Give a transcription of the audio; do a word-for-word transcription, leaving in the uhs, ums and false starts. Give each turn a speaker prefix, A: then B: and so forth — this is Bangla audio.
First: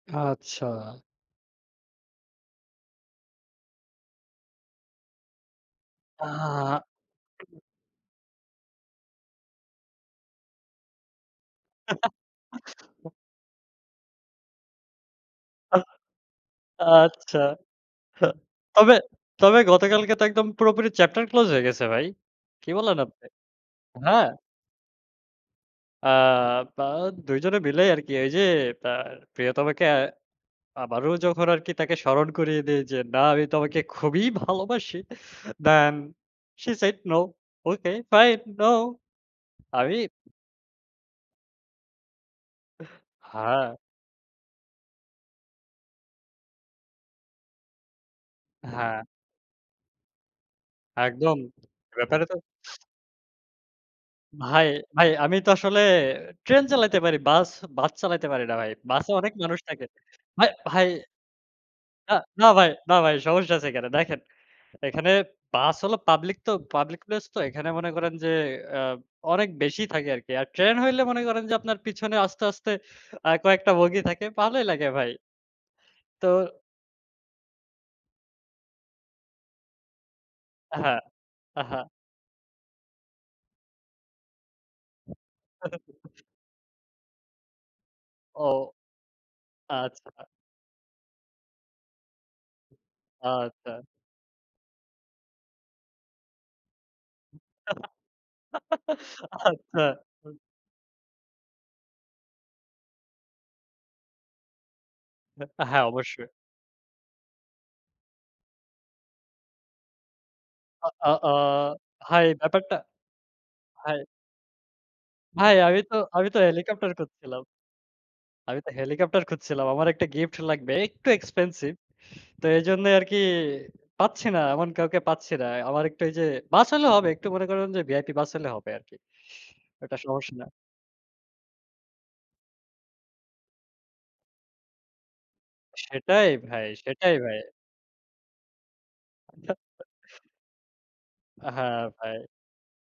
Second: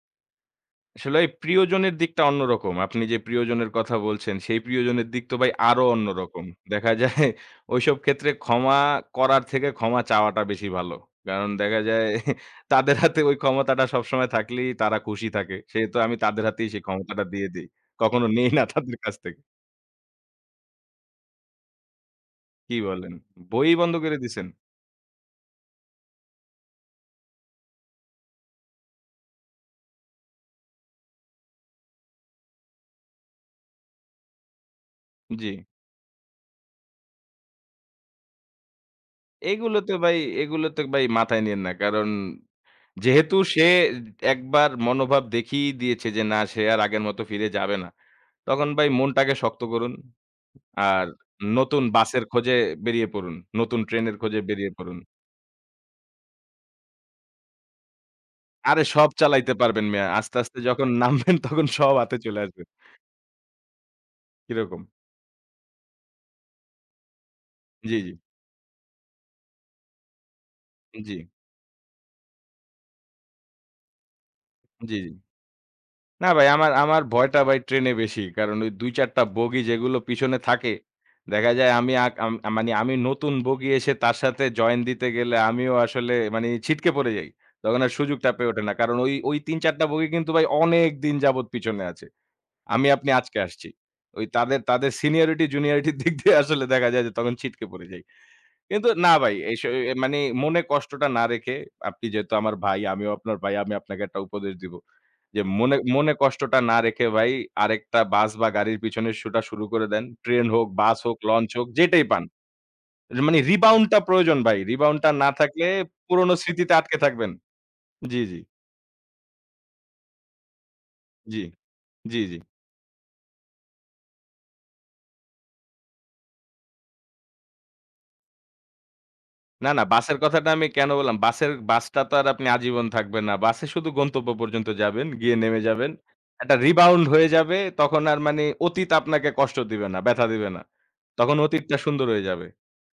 A: আচ্ছা।
B: আসলে এই প্রিয়জনের দিকটা অন্যরকম। আপনি যে, প্রিয়জনের কথা বলছেন সেই প্রিয়জনের দিক তো ভাই আরো অন্য রকম।
A: আহ!
B: দেখা যায় ঐসব ক্ষেত্রে ক্ষমা করার থেকে ক্ষমা চাওয়াটা বেশি ভালো। কারণ দেখা যায় তাদের হাতে ঐ ক্ষমতাটা সবসময় থাকলেই তারা খুশি থাকে।
A: আ
B: সেহেতু আমি তাদের হাতেই সেই ক্ষমতাটা
A: আচ্ছা।
B: দিয়ে দেই। কখনো নেই না
A: তবে,
B: তাদের কাছ থেকে।
A: তবে গতকালকে তো একদম পুরোপুরি চ্যাপ্টার ক্লোজ হয়ে গেছে ভাই। কি
B: কি
A: বললেন
B: বলেন
A: আপনি?
B: বই বন্ধ করে
A: হ্যাঁ।
B: দিছেন?
A: আ তা দুই জনে মিলেই আরকি এই যে [unintelligible] প্রিয়তমাকে আবারও যখন আরকি তাকে স্মরণ করিয়ে দেই যে, না আমি তোমাকে খুবই ভালোবাসি।
B: জি।
A: Done, she said no. Okay fine, no.
B: এগুলোতে
A: আমি
B: ভাই এগুলো তো ভাই মাথায় নিয়েন না। কারণ যেহেতু সে
A: হ্যাঁ।
B: একবার মনোভাব দেখিয়ে দিয়েছে যে, না, সে আর আগের মত ফিরে যাবে না। তখন ভাই
A: হ্যাঁ।
B: মনটাকে শক্ত করুন। আর
A: একদম
B: নতুন বাসের
A: ব্যাপারে তো
B: খোঁজে বেরিয়ে পড়ুন। নতুন ট্রেনের খোঁজে
A: ভাই,
B: বেরিয়ে পড়ুন।
A: ভাই আমি তো আসলে ট্রেন চালাইতে পারি। বাস, বাস চালাইতে পারি না ভাই।
B: আরে সব
A: বাসে অনেক
B: চালাইতে
A: মানুষ থাকে।
B: পারবেন মিয়া। আস্তে,
A: ভাই,
B: আস্তে
A: ভাই
B: যখন নামবেন তখন সব হাতে চলে
A: না
B: আসবে।
A: ভাই, না ভাই সমস্যা আছে কেন? দেখেন
B: কি রকম?
A: এখানে বাস হলো পাবলিক তো পাবলিক প্লেস তো এখানে মনে
B: জি, জি।
A: করেন যে, আ অনেক বেশি থাকে আরকি। আর ট্রেন হইলে মনে
B: জি।
A: করেন যে, আপনার পিছনে আস্তে, আস্তে আ কয়েকটা বগি থাকে। ভালোই লাগে
B: জি, জি।
A: ভাই। তো
B: না ভাই আমার, আমার ভয়টা ভাই ট্রেনে বেশি। কারণ ওই দুই চার টা বগি যেগুলো পিছনে থাকে
A: হ্যাঁ,
B: দেখা যায়,
A: আহা।
B: আমি আ মানে আমি নতুন বগি এসে তার সাথে জয়েন দিতে গেলে আমিও আসলে মানে ছিটকে পড়ে যাই। তখন আর সুযোগটা
A: ও!
B: পেয়ে ওঠে না। কারণ ওই, ওই তিন চার টা বগি
A: আচ্ছা।
B: কিন্তু ভাই অনেক দিন যাবৎ পিছনে আছে। আমি আপনি আজকে আসছি।
A: আচ্ছা।
B: ওই তাদের, তাদের সিনিয়রিটি জুনিয়রিটির দিক দিয়ে আসলে দেখা যায় যে, তখন ছিটকে পড়ে যাই। কিন্তু না ভাই, এই স
A: আচ্ছা।
B: মানে মনে কষ্টটা না রেখে আপনি যেহেতু আমার ভাই, আমিও আপনার ভাই আমি আপনাকে একটা উপদেশ দিব। যে, মনে,
A: হ্যাঁ,
B: মনে
A: অবশ্যই।
B: কষ্টটা না রেখে ভাই আরেকটা বাস বা গাড়ির পেছনের ছোটা শুরু করে দেন। ট্রেন হোক,
A: আ,
B: বাস
A: আ
B: হোক,
A: আ
B: লঞ্চ হোক যেটাই পান।
A: ভাই, ব্যাপারটা,
B: মানে রিবাউন্ড টা
A: ভাই
B: প্রয়োজন ভাই। রিবাউন্ড টা না
A: ভাই,
B: থাকলে
A: আমি তো আমি
B: পুরনো
A: তো
B: স্মৃতিতে
A: হেলিকপ্টার
B: আটকে থাকবেন।
A: খুজছিলাম।
B: জি, জি।
A: আমি তো হেলিকপ্টার খুঁজছিলাম। আমার একটা গিফট লাগবে। একটু
B: জি,
A: এক্সপেনসিভ।
B: জি, জি।
A: তো এজন্য আরকি পাচ্ছি না। এমন কাউকে পাচ্ছি না। আমার একটু এই যে, বাস হলেও হবে। একটু মনে করুন যে, ভিআইপি বাস হলে হবে আরকি।
B: না, না
A: এটা
B: বাসের
A: সমস্যা না।
B: কথাটা আমি কেন বললাম? বাসের বাসটা তো আর আপনি আজীবন থাকবেন না। বাসে শুধু গন্তব্য পর্যন্ত যাবেন গিয়ে নেমে যাবেন।
A: সেটাই
B: একটা
A: ভাই,
B: রিবাউন্ড
A: সেটাই
B: হয়ে
A: ভাই।
B: যাবে তখন আর মানে অতীত আপনাকে কষ্ট দিবে না, ব্যথা
A: [unintelligible]
B: দিবে না। তখন অতীতটা
A: হ্যাঁ,
B: সুন্দর
A: ভাই।
B: হয়ে যাবে।